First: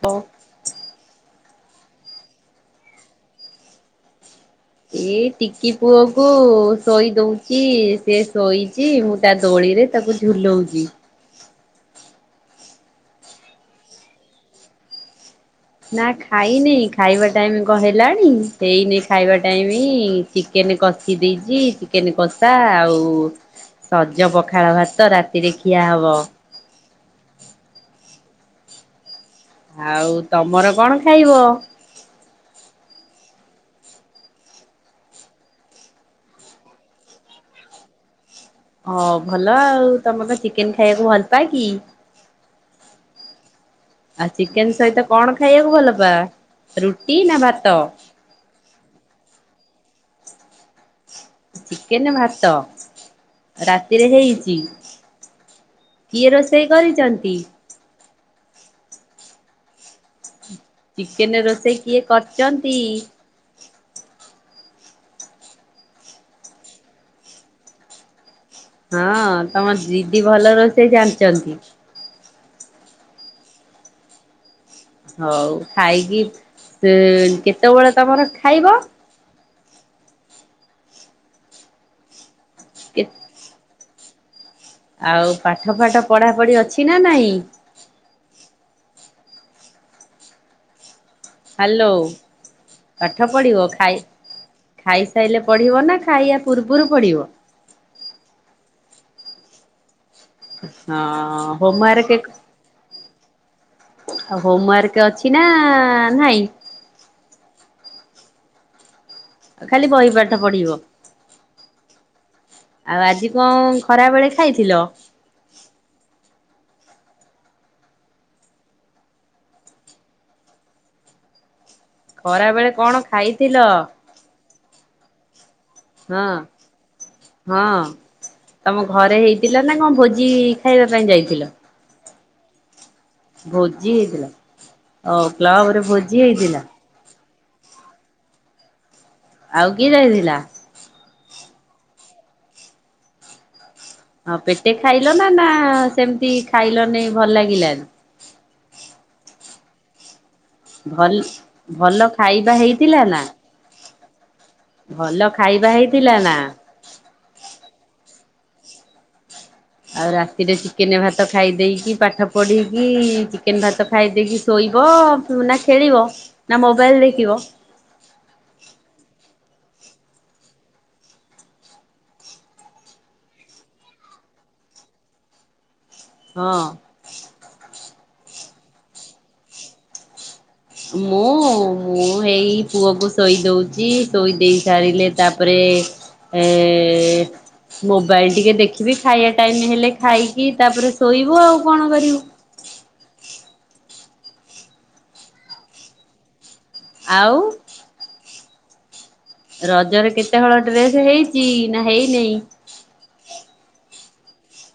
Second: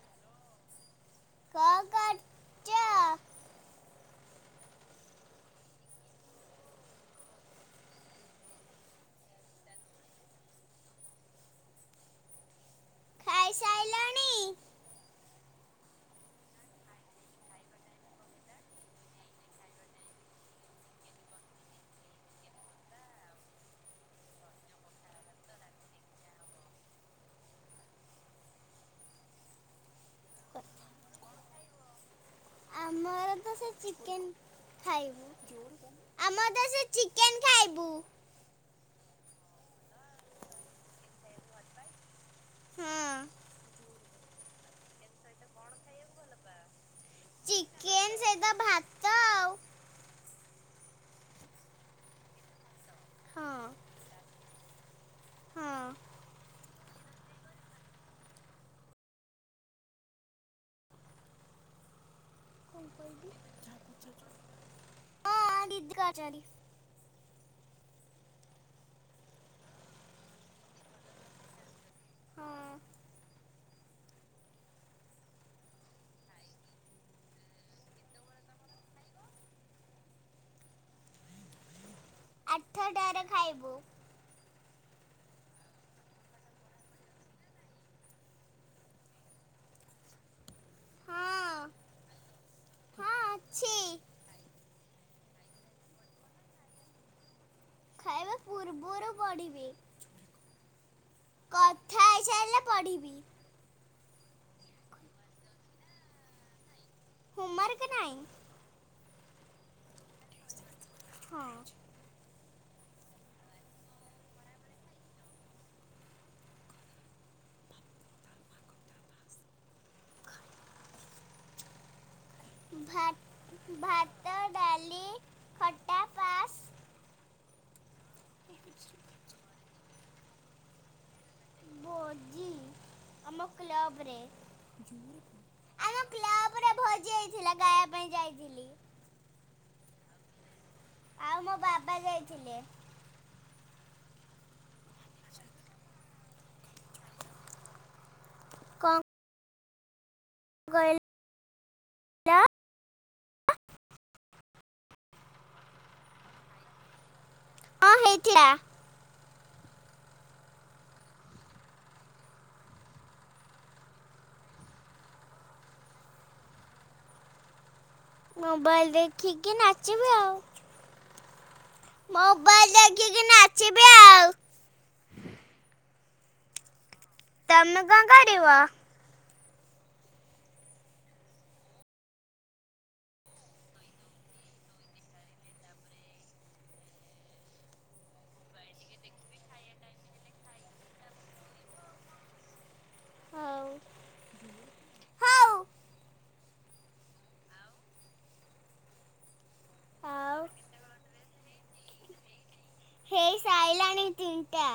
ତ କଁ କରୁଚ? ଏଇ ଟିକି ପୁଅକୁ ଶୋଇ ଦଉଚି ସେ ଶୋଇଚି ମୁଁ ତା ଦୋଳିରେ ତାକୁ ଝୁଲଉଚି। ଖାଇସାଇଲ? ନା ଖାଇନି ଖାଇବା ଟାଇମ୍ କଣ ହେଲାଣି ହେଇନି ଖାଇବା ଟାଇମି। ଚିକେନେ କଷି ଦେଇଚି ଚିକେନେ କଷା ଆଉ ସଜ ପଖାଳ ଭାତ ରାତିରେ ଖିଆ ହବ। ଆଉ ତମର କଣ ଖାଇବ? ଆମର ତ ସେ ଚିକେନେ ଖାଇବୁ। ଆମର ତ ସେ ଚିକେନେ ଖାଇବୁ। ହ ଭଲ ଆଉ ତମର ଚିକେନେ ଖାଇବାକୁ ଭଲ ପାଅ କି? ହଁ। ଆଉ ଚିକେନେ ସହିତ କଣ ଖାଇବାକୁ ଭଲ ପା ରୁଟି ନା ଭାତ? ସେଇତ ଭାତ ଆଉ ଚିକେନେ ଭାତ ହଁ ରାତିରେ ହେଇଚି। ହଁ କିଏ ରୋଷେଇ କରିଚନ୍ତି? ଚିକେନେ ରୋଷେଇ କିଏ କରିଚନ୍? ହଁ ଦିଦି କରିଚନ୍ତି। ହଁ ତମ ଦିଦି ଭଲ ରୋଷେଇ ଜାଣିଚନ୍ତି। ହଁ। ହୋଉ ଖାଇକି ଉଁ କେତେବେଳେ ତମର ଖାଇବ? ଆଠ ଟାରେ ଖାଇବୁ। ଆଉ ପାଠ ଫାଠ ପଢାପଢି ଅଛି ନା ନାହିଁ? ହଁ ହାଲୋ ହଁ ପାଠ ପଡିିବ ଅଛି ଖାଇ ଖାଇସାଇଲେ ପଢିବ ନା ଖାଇବା ପୂର୍ବରୁ ପଢିବ? ଖାଇବା ପୂର୍ବରୁ ପଡ଼ିବି। ହଁ କଥା ହୋମୱାର୍କ ହେଇସାଇଲେ ପଢିବି। ଆଉ ହୋମୱାର୍କ ଅଛି ନା ନାହିଁ? ହୋମ ୱାର୍କ ନାହିଁ। ଖାଲି ବହି ପାଠ ପଢିବ। ହଁ। ଆଉ ଆଜି କଣ ଖରା ବେଳେ ଖାଇଥିଲ? ଖରା ବେଳେ କଣ ଭାତ୍ ଖାଇଥିଲ? ଭା ଭାତ ଡାଲି ଖ ହଁ। ହଁ ତମ ଘରେ ହେଇଥିଲା ନା କଣ ଭୋଜି ଖାଇବା ପାଇଁ ଯାଇଥିଲ? ଭୋଜି। ଆମ ଭୋଜି କ୍ଲଵରେ ହେଇଥିଲା ଓ କ୍ଲବରେ ଆମ ଭୋଜି ହେଇଥିଲା କ୍ଲବରେ ଭଜି ହେ ଥିଲା ଖାଇବା ପାଇଁ ଯାଇଥିଲି। ଆଉ କିଏ ଯାଇଥିଲା? ଆଉ ମୋ ବାବା ଯାଇଥିଲେ। ହଁ ପେଟେ ଖାଇଲ ନା ନା ସେମିତି ଖାଇଲ ନେହିଁ ଭଲ ଲାଗିଲାନେହଁ? କଂ। ଭଲ ଭଲ ଖାଇବା ହେଇଥିଲା ନା? ଭଲ ଖାଇବା ହେଇଥିଲା ନା? ହଁ ହେଇଥିଲା। ଆଉ ରାତିରେ ଚିକେନେ ଭାତ ଖାଇ ଦେଇେଇକି ପାଠ ପଢିକି ଚିକେନେ ଭାତ ଖାଇ ଦେଇେଇକି ଶୋଇବ ନା ଖେଳିବ ନା ମୋବାଇଲ ଦେଖିବ। ମୋବାଇଲ ଦେଖିକି ନାଚିବି ଆଉ। ମୋବାଇଲ ଦେଖିକି ନାଚିବି ଆଉ। ହଁ। ତମେ କଣ କରିବ? ମୁଁ ମୁଁ ହେଇ ପୁଅକୁ ଶୋଇ ଦଉଛି ଶୋଇ ଦେଇ ସାରିଲେ ତାପରେ ଏଏ ଏ ମୋବାଇଲ ଟିକେ ଦେଖିବି ଖାଇବା ଟାଇମ ହେଲେ ଖାଇକି ତାପରେ ଶୋଇବୁ ଆଉ କଣ କରିବୁ। ହଉ ହଉ। ଆଉ। ରଜରେ ହଉ କେତେ ହଳ ଡ୍ରେସ ହେଇଛି ନା ହେଇନେଇଁ? ହେଇ ସାଇଲାଣି ତିନଟା।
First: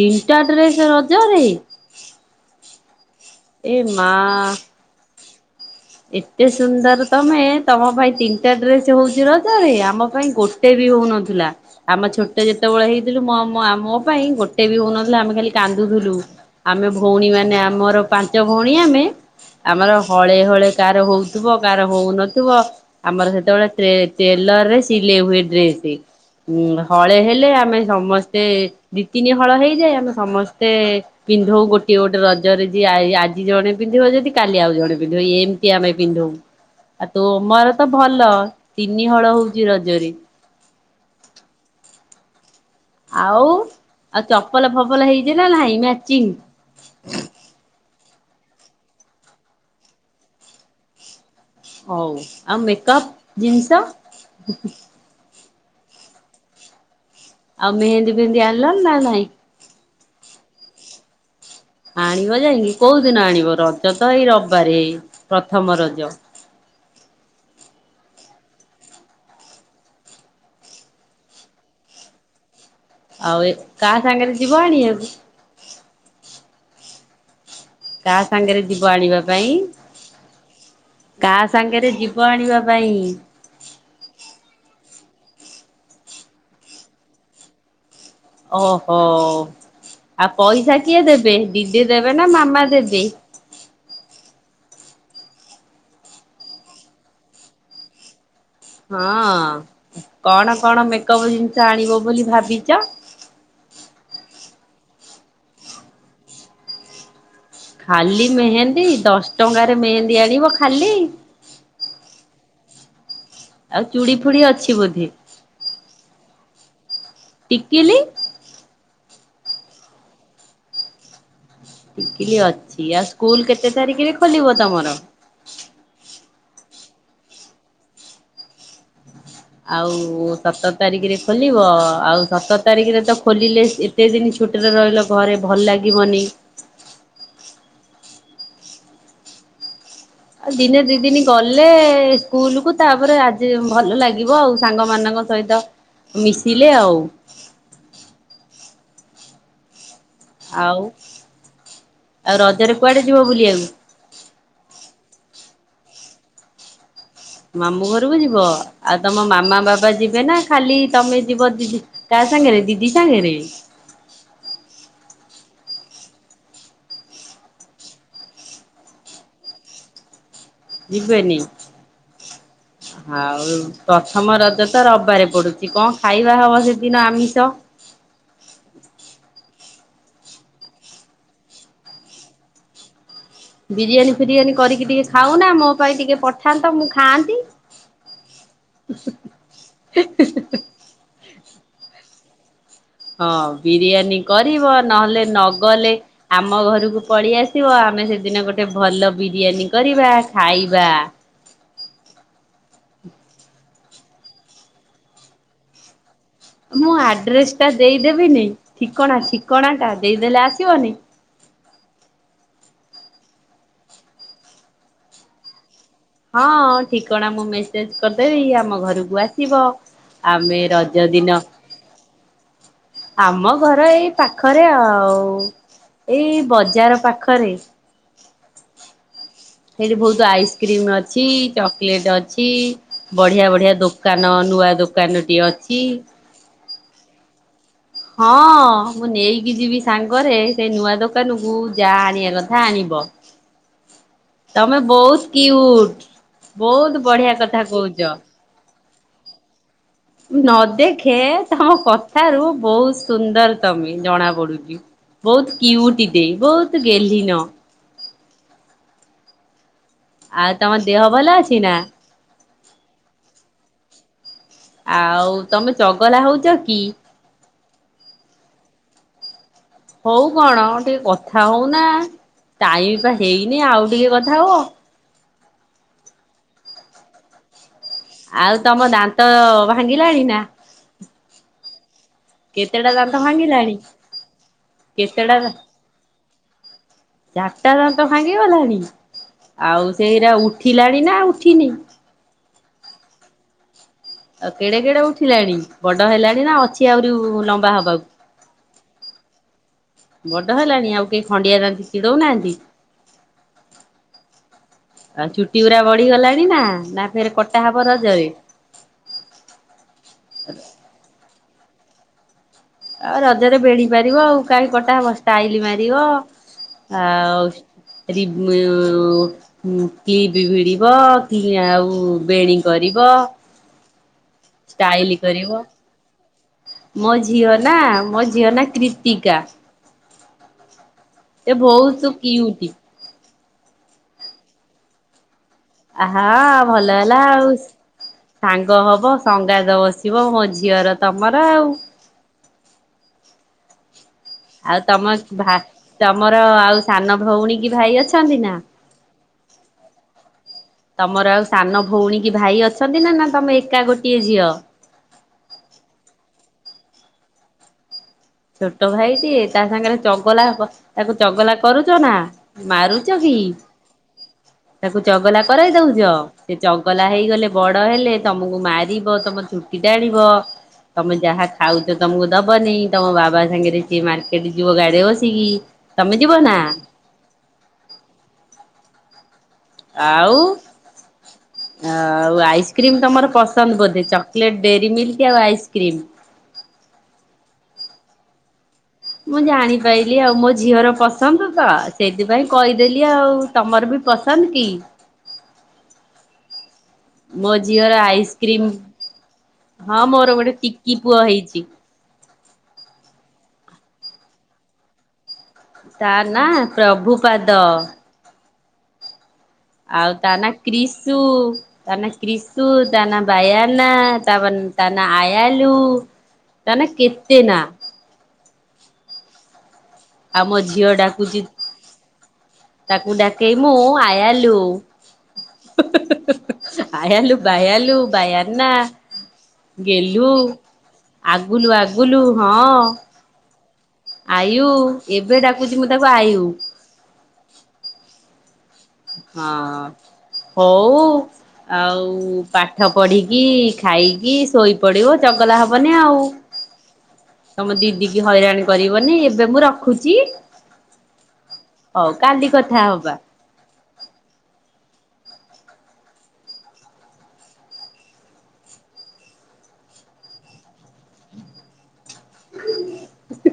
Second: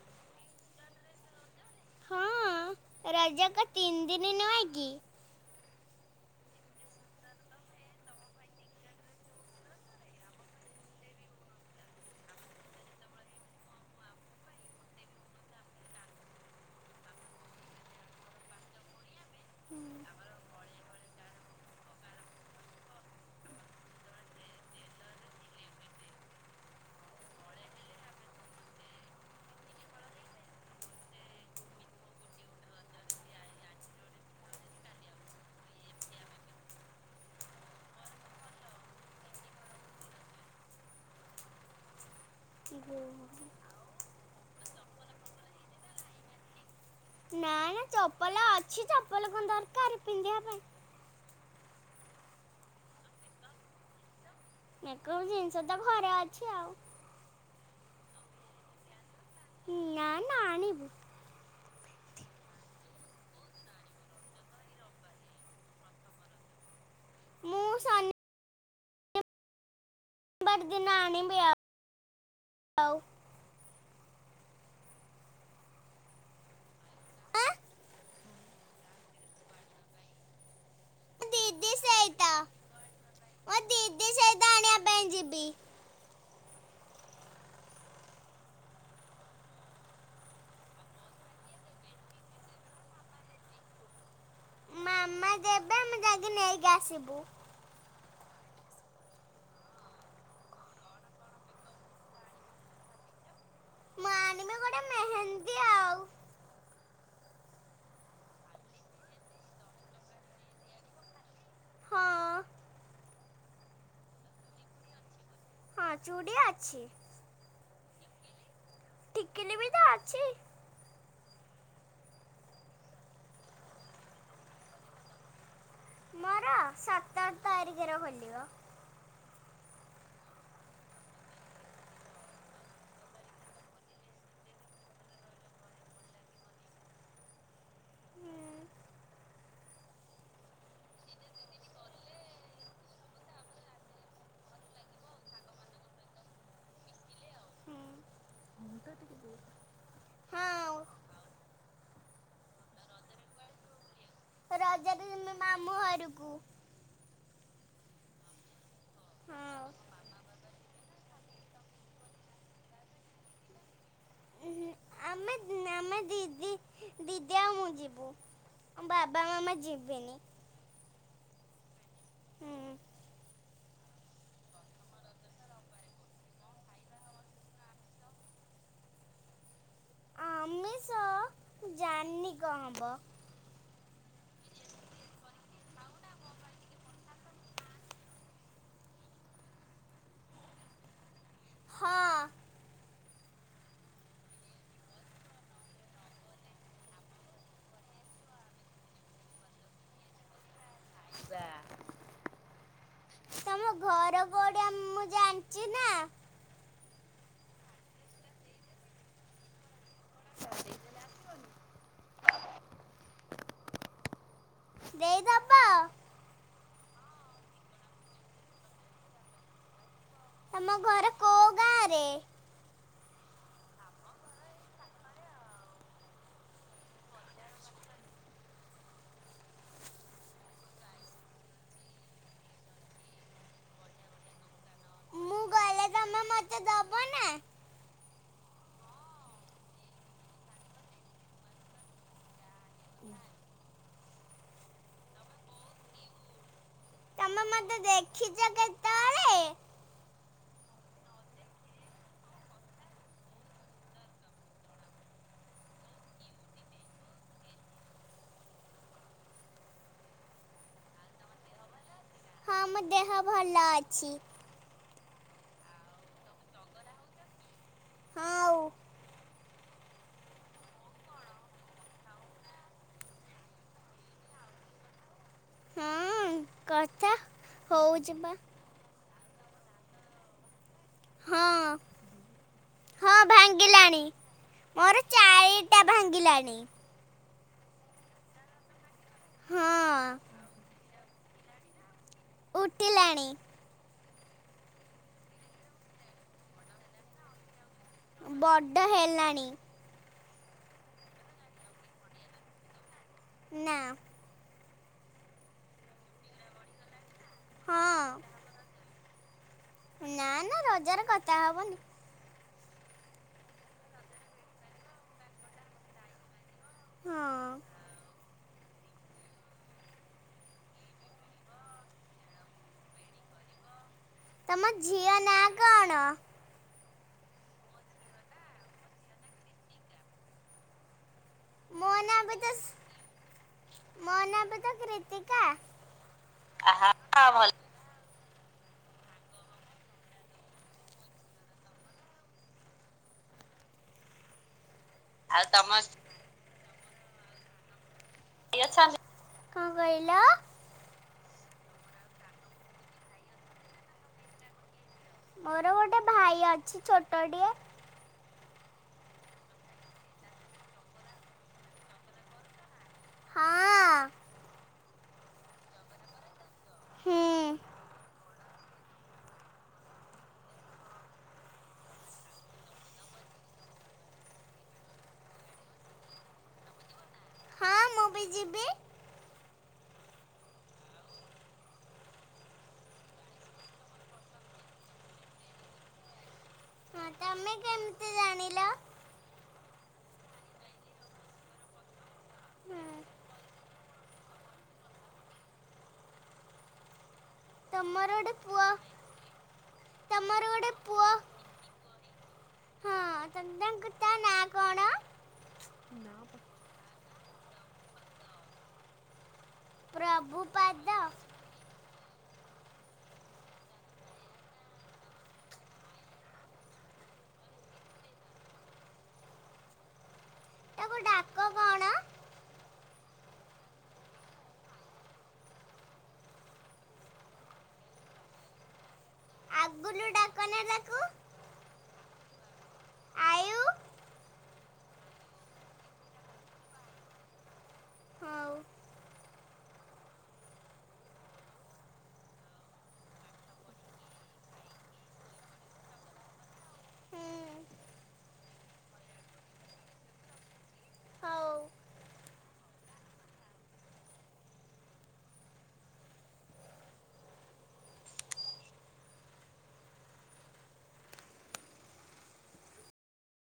ତିନିଟା ଡ୍ରେସ ରଜରେ। ହଁ ରଜକ ଏ ତିନି ଦିନି ମା ନୁହେଁ କି? ଏତେ ସୁନ୍ଦର ତମେ ତମ ପାଇଁ ତିନିଟା ଡ୍ରେସ ହଉଛି ରଜରେ ଆମ ପାଇଁ ଗୋଟ ଟେ ବି ହଉନଥିଲା। ଆମ ଛୋଟ ଯେତେବେଳେ ହେଇଥିଲୁ ମୋ ମୋ ପାଇଁ ଗୋଟେ ବି ହଉନଥିଲା ଆମେ ଖାଲି କାନ୍ଦୁଥୁଲୁ। ଆମେ ଭଉଣୀ ମାନେ ଆମର ପାଞ୍ଚ ଭଉଣୀ ଆମେ ଆମର ହଳେ ହଳେ କାର ହଉଥିବ କାର ହଉନଥିବ ଆମର ସେତେବେଳେ ଟ୍ରେ ଟେଲର ରେ ସିଲେଇ ହୁଏ ଡ୍ରେସ୍। ଉ ହଳେ ହେଲେ ଆମେ ସମସ୍ତେ ଦି ତିନି ହଳ ହେଇଯାଏ ଆମେ ସମସ୍ତେ ପିନ୍ଧଉ ଗୋଟିଏ ଗୋଟେ ରଜରେ ଯ ଆଜି ଜଣେ ପିନ୍ଧିବ ଯଦି କାଲି ଆଉ ଜଣେ ପିନ୍ଧିବ ଏମତି ଆମେ ପିନ୍ଧୁ ଆଉ ତୁମର ତ ଭଲ ତିନି ହଳ ହଉଛି ରଜରେ। ଆଉ ନା ଆଉ ଚପଲ ଫପଲ ହେଇଛି ନା ନାଇଁ ମ୍ୟାଚିଂ? ନାଇ ନା ଚପଲ ଅଛି ଚପଲ କଣ ଦରକାର ପିନ୍ଧିବା ପାଇଁ। ହଉ ଆଉ ମେକଅପ ଜିନିଷ? ମେକପ ଜିନିଷ ତ ଘରେ ଅଛି ଆଉ। ଆଉ ମେହେନ୍ଦୀ ଫେମେନ୍ଦି ଆଣିଲନି ନା ନାଇଁ? ନା ନା ଆଣିବୁ। ଆଣିବ ଯାଇକି କୋଉ ଦିନ ଆଣିବ ରଜ ତ ଏଇ ରବିବାର ହେଇ ପ୍ରଥମ ରଜ। ମୁଁ ସନି ବାର ଦିନ ଆଣିବି ଆଉ। ଆଉ ଏ କାହା ସାଙ୍ଗରେ ଯିବା ଆଣିଆକୁ? ଆ। କାହା ସାଙ୍ଗରେ ଯିବ ଆଣିବା ପାଇଁ? କା ଦିଦି ସାଙ୍ଗରେ ସହିତ ଯିବ ଆଣିବା ପାଇଁ? ମୋ ଦିଦି ସହିତ ଆଣିବାପାଇଁ ଜିବି। ଓହୋ ଆଉ ପଇସା କିଏ ଦେବେ ଦିଦି ଦେବେ ନା ମାମା ଦେବେ? ମାମା ଯେବେ ଆମେ ଯାଇକି ନେଇକି ଆସିବୁ। ହଁ କଣ କଣ ମେକଅପ୍ ଜିନିଷ ଆଣିବ ବୋଲି ଭାବିଛ? ମୁଁ ଆଣିବି ଗୋଟେ ମେହେନ୍ଦୀ ଆଉ। ଖାଲି ମେହେନ୍ଦୀ ଦଶ ଟଙ୍କାରେ ମେହେନ୍ଦୀ ଆଣିବ ଖାଲି? ହଁ। ଆଉ ଚୁଡ଼ି ଫୁଡି ଅଛି ବୋଧେ? ହଁ ଚୁଡ଼ି ଅଛି। ଟିକିଲି ଟିକିଲି ବି ତ ଅଛି। ଟିକିଲି ଅଛି, ଆଉ ସ୍କୁଲ୍ କେତେ ତାରିଖରେ ଖୋଲିବ ତମର? ମୋର ସତର୍ ତାରିଖରେ ଖୋଲିବ। ଆଉ ସତର୍ ତାରିଖିରେ ଖୋଲିବ ଆଉ ସତ ତାରିଖରେ ତ ଖୋଲିଲେ କେତେ ଦିନ ଛୁଟରେ ରହିଲ ଘରେ ଭଲ୍ ଲାଗିବନି। ହୁଁ ଆଉ ଦିନେ ଦି ଦିନି ଗଲେ ସ୍କୁଲୁ କୁ ତାପରେ ଆଜି ଭଲ ଲାଗିବ ଆଉ ସାଙ୍ଗମାନାନଙ୍କ ସହିତ ମିଶିଲେ ଆଉ। ହୁଁ ମୁହଁଟା ଟିକେ ଆଉ ଆଉ ରଜରେ କୁଆଡେ ଯିବ ବୁଲିବାକୁ? ରଜରେ ଜିମି ମାମୁଁ ଘରକୁ। ମାମୁ ଘରକୁ ଯିବ ଆଉ ତମ ମାମା ହଁ ବାବା ଯିବେ ନା? ଖାଲି ତମେ ଯିବ ଦିଦି ତା ସାଙ୍ଗରେ ଦିଦି ସାଙ୍ଗରେ। ଆମେ ଆମେ ଦିଦି ଦିଦି ଆଉ ମୁଁ ଯିବୁ ବାବା ମାମା ଯିବେନି। ଯିବେନି ହୁଁ ଆଉ ପ୍ରଥମ ରଜ ତ ରବିବାରେ ପଡ଼ୁଛି କଣ ଖାଇବା ହେବ ସେଦିନ ଆମିଷ? ଆମିଷ ଜାନିଁ କଁ ହବ। ବିରିୟାନୀ ଫିରିୟାନୀ କରିକି ଟିକେ ଖାଉନା ମୋ ପାଇଁ ଟିକେ ପଠାନ୍ତ ମୁଁ ଖାଆନ୍ତି। ହଁ। ହଁ ବିରିୟାନୀ କରିବ ନହେଲେ ନଗଲେ ଆମ ଘରକୁ ପଳି ଆସିବ ଆମେ ସେଦିନ ଗୋଟେ ଭଲ ବିରିୟାନୀ କରିବା ଖାଇବା। ଥିବା। ତମ ଘର କୋଉଠି ମୁଁ ଜାଣିଚି ନା। ମୁଁ ଆଡ୍ରେସ୍ ଟା ଦେଇଦେବିନି ଠିକଣା ଠିକଣା ଟା ଦେଇଦେଲେ ଆସିବନି। ଦେଇଦବ। ହଁ ଠିକଣା ମୁଁ ମେସେଜ୍ କରିଦେବି ଆମ ଘରକୁ ଆସିବ। ଆମେ ତମ ରଜ ଘର ଦିନ କୋଉ ଗାଁରେ ଆମ ଘର ଏଇ ପାଖରେ ଆଉ। ଏଇ ବଜାର ପାଖରେ। ସେଇଠି ବୋହୁତୁ ଆଇସ୍କ୍ରିମ୍ ଅଛି ଚକ୍ଲେଟ୍ ଅଛି ବଢିଆ ବଢିଆ ଦୋ କାନ ନୂଆ ଦୋକାନଟି ଅଛି। ମା ମତେ ଦବ ନା? ହଁ ମୁଁ ନେଇକି ଯିବି ସାଙ୍ଗରେ ସେଇ ନୂଆ ଦୋକାନ କୁ ଯା ଆଣିବା କ ଯାହା ଆଣିବ ତମେ ବୋହୁତ୍ କ୍ୟୁଟ୍ ବୋହୁତ୍ ବଢିଆ କଥା କୋହୁଚ। ଚ କେତଏଳେ? ନ ଦେଖେ ତମ କଥାରୁ ବୋହୁତ୍ ସୁନ୍ଦର୍ ତମେ ଜଣା ପଡୁଚି। ବୋହୁତ୍ କ୍ୟୁଟିଟେ ବହୁତ୍ ଗେଲ୍ହି ନ। ଆଉ ତମ ଦେହ ଭଲ ଅଛି ନା? ହଁ ମୋ ଦେହ ଭଲ ଅଛି। ଆଉ ତମେ ଚଗଲା ହୋଉଚ କି? ହଁ ଉ। ହୋଉ କଣ ଟିକେ କଥା ହୋଉନା ଟାଇମି ପା ହେଇନି ଆଉ ଟିକେ କଥା ହୁଅ। ହଁ କଥା ହଉ ଆଉ ତମ ଦାନ୍ତ ଭାଙ୍ଗିଲାଣି ନା। ହଁ କେତେଟା ହଁ ଦାନ୍ତ ଭାଙ୍ଗିଲାଣି ମୋର କେତେଟା ଚାରିଟା ଭାଙ୍ଗିଲାଣି। ଚାରିଟା ଦାନ୍ତ ଭାଙ୍ଗି ଗଲାଣି ଆଉ ହଁ ସେଉରା ଉଠିଲାଣି ନା ଉଠିନି। ଉଠିଲାଣି। କେଡେ କେଡେ ଉଠିଲାଣି ବଡ ହେଲାଣି ନା ଅଛି ଆହୁରି ଲମ୍ବା ହେବାକୁ। ବଡ଼ ହେଲାଣି। ବଡ ହେଲାଣି ଆଉ କେହି ଖଣ୍ଡିଆ ଦାନ୍ତି ଚିଡୋଉ ନାହାନ୍ତି? ନା ଆ ଚୁଟି ଉରା ବଢିଗଲାଣି ନା ନା ଫେରେ କଟା ହବ ହଁ ରଜରେ। ନା ନା ରଜରେ କଟା ହବନି। ଆ ରଜରେ ବେଣୀ ପାରିବ ଆଉ କାହିଁ କଟା ହବ ଷ୍ଟାଇଲ ମାରିବ ଆଉ ହଁ ରି ଵ ହୁଁ କ୍ଲିପ୍ ଭିଡିବ କି ଆଉ ବେଣୀ କରିବ। ତମ ଝିଅ ଷ୍ଟାଇଲ ନାଁ କରିବ କ'ଣ ମୋ ଝିଅ ନା ମୋ ଝିଅ ନା କ୍ରିତିକା। ସେ ମୋ ବହୁତ ନା ବି ତ କିଉଟି ମୋ ନା ବି ତ କ୍ରିତିକା ଆହା ଭଲ ହେଲା ଆଉ ସାଙ୍ଗ ହବ ସଙ୍ଗାତ ବସିବ ମୋ ଝିଅର ତମର ଆଉ ଆଉ ତମ ଭା ତମର ଆଉ ସାନ ଭଉଣୀ କି ଭାଇ ଅଛ? ଇଏ ଅଛନ୍ତି। କଣ କହିଲ? ତମର ଆଉ ସାନ ଭଉଣୀ କି ଭାଇ ଅଛନ୍ତି ନା ତମେ ଏକା ଗୋଟିଏ ଝିଅ। ମୋର ଗୋଟେ ଭାଇ ଅଛି ଛୋଟ ଟିଏ। ଛୋଟ ଭାଇଟିଏ ତା ସାଙ୍ଗରେ ଚଗଲା ତାକୁ ଚଗଲା କରୁଚ ନା ମାରୁ ଚଗିଲି ହଁ ତାକୁ ଚଗଲା କରାଇ ଦଉଚ। ସେ ଚଗଲା ହେଇଗଲେ ହୁଁ ବଡ ହେଲେ ତମ ତମକୁ ମାରିବ ତମ ଚୁଟି ଟାଣିବ ତମେ ଯାହା ଖାଉଚ ତମକୁ ଦବନି। ତମ ବାବା ସାଙ୍ଗରେ ସିଏ ମାର୍କେଟ ଯିବ ଗାଡିରେ ବସିକି ତମେ ଯିବ ନା। ହଁ ମୁଁ ବି ଯିବି। ଆଉ। [inaudible] ଆଉ ଆଇସ୍କ୍ରିମ୍ ତମର ପସନ୍ଦ ବୋଧେ ଚକଲେଟ୍ ଡେରି ମିଲ୍କ ଆଉ ଆଇସ୍କ୍ରିମ୍। ହଁ ତମେ କେମିତି ଜାଣିଲ। ମୁଁ ଜାଣିପାଇଲି ଆଉ ମୋ ଝିଅର ପସନ୍ଦ ତ ସେଇଥିପାଇଁ ହଁ, କହିଦେଲି ଆଉ ତମର ବି ପସନ୍ଦ କି? ମୋ ଝିଅର ତମର ଗୋଟେ ପୁଅ ଆଇସ୍କ୍ରିମ୍ ହଁ ମୋର ଗୋଟେ ଟିକି ପୁଅ ହେଇଚି। ହଁ ତନ୍ଦ--ତାଙ୍କ ତା ନାଁ କଣ? ତା ନା ପ୍ରଭୁ ପାଦ। ଆଉ ତା ନା ପ୍ରଭୁପାଦ କ୍ରିଶୁ ତା ନା କ୍ରିସ୍ତୁ ତା ନା ବାୟାନା ତାପ ତା ନା ଆୟାଲୁ ତା ନା କେତେ ନା ଆଉ ମୋ ଝିଅ ତାକୁ ଡାକୁଛି ଡାକ କଣ ତାକୁ ଡାକେଇ ମୁଁ ଆୟାଲୁ ଆୟଲୁ ବାଇଆଲୁ ବାୟାନା ଆଗୁଲୁ ଗେଲ୍ଲୁ ଡାକ ନା ତାକୁ ଆଗୁଲୁ ଆଗୁଲୁ ହଁ ଆୟୁ ଆୟୁ ଏବେ ଡାକୁଛି ମୁଁ ତାକୁ ଆୟୁ। ହୋଉ। ହଁ ହଁ ହୋଉ। ଆଉ ପାଠ ପଢିକି ଖାଇକି ଶୋଇପଡିବ ଚଗଲା ହବନି ଆଉ। ହୁଁ ତମ ଦିଦି କି ହଇରାଣ କରିବନି ଏବେ ମୁଁ ରଖୁଛି? ହଉ ହଉ କାଲି କଥା ହବା।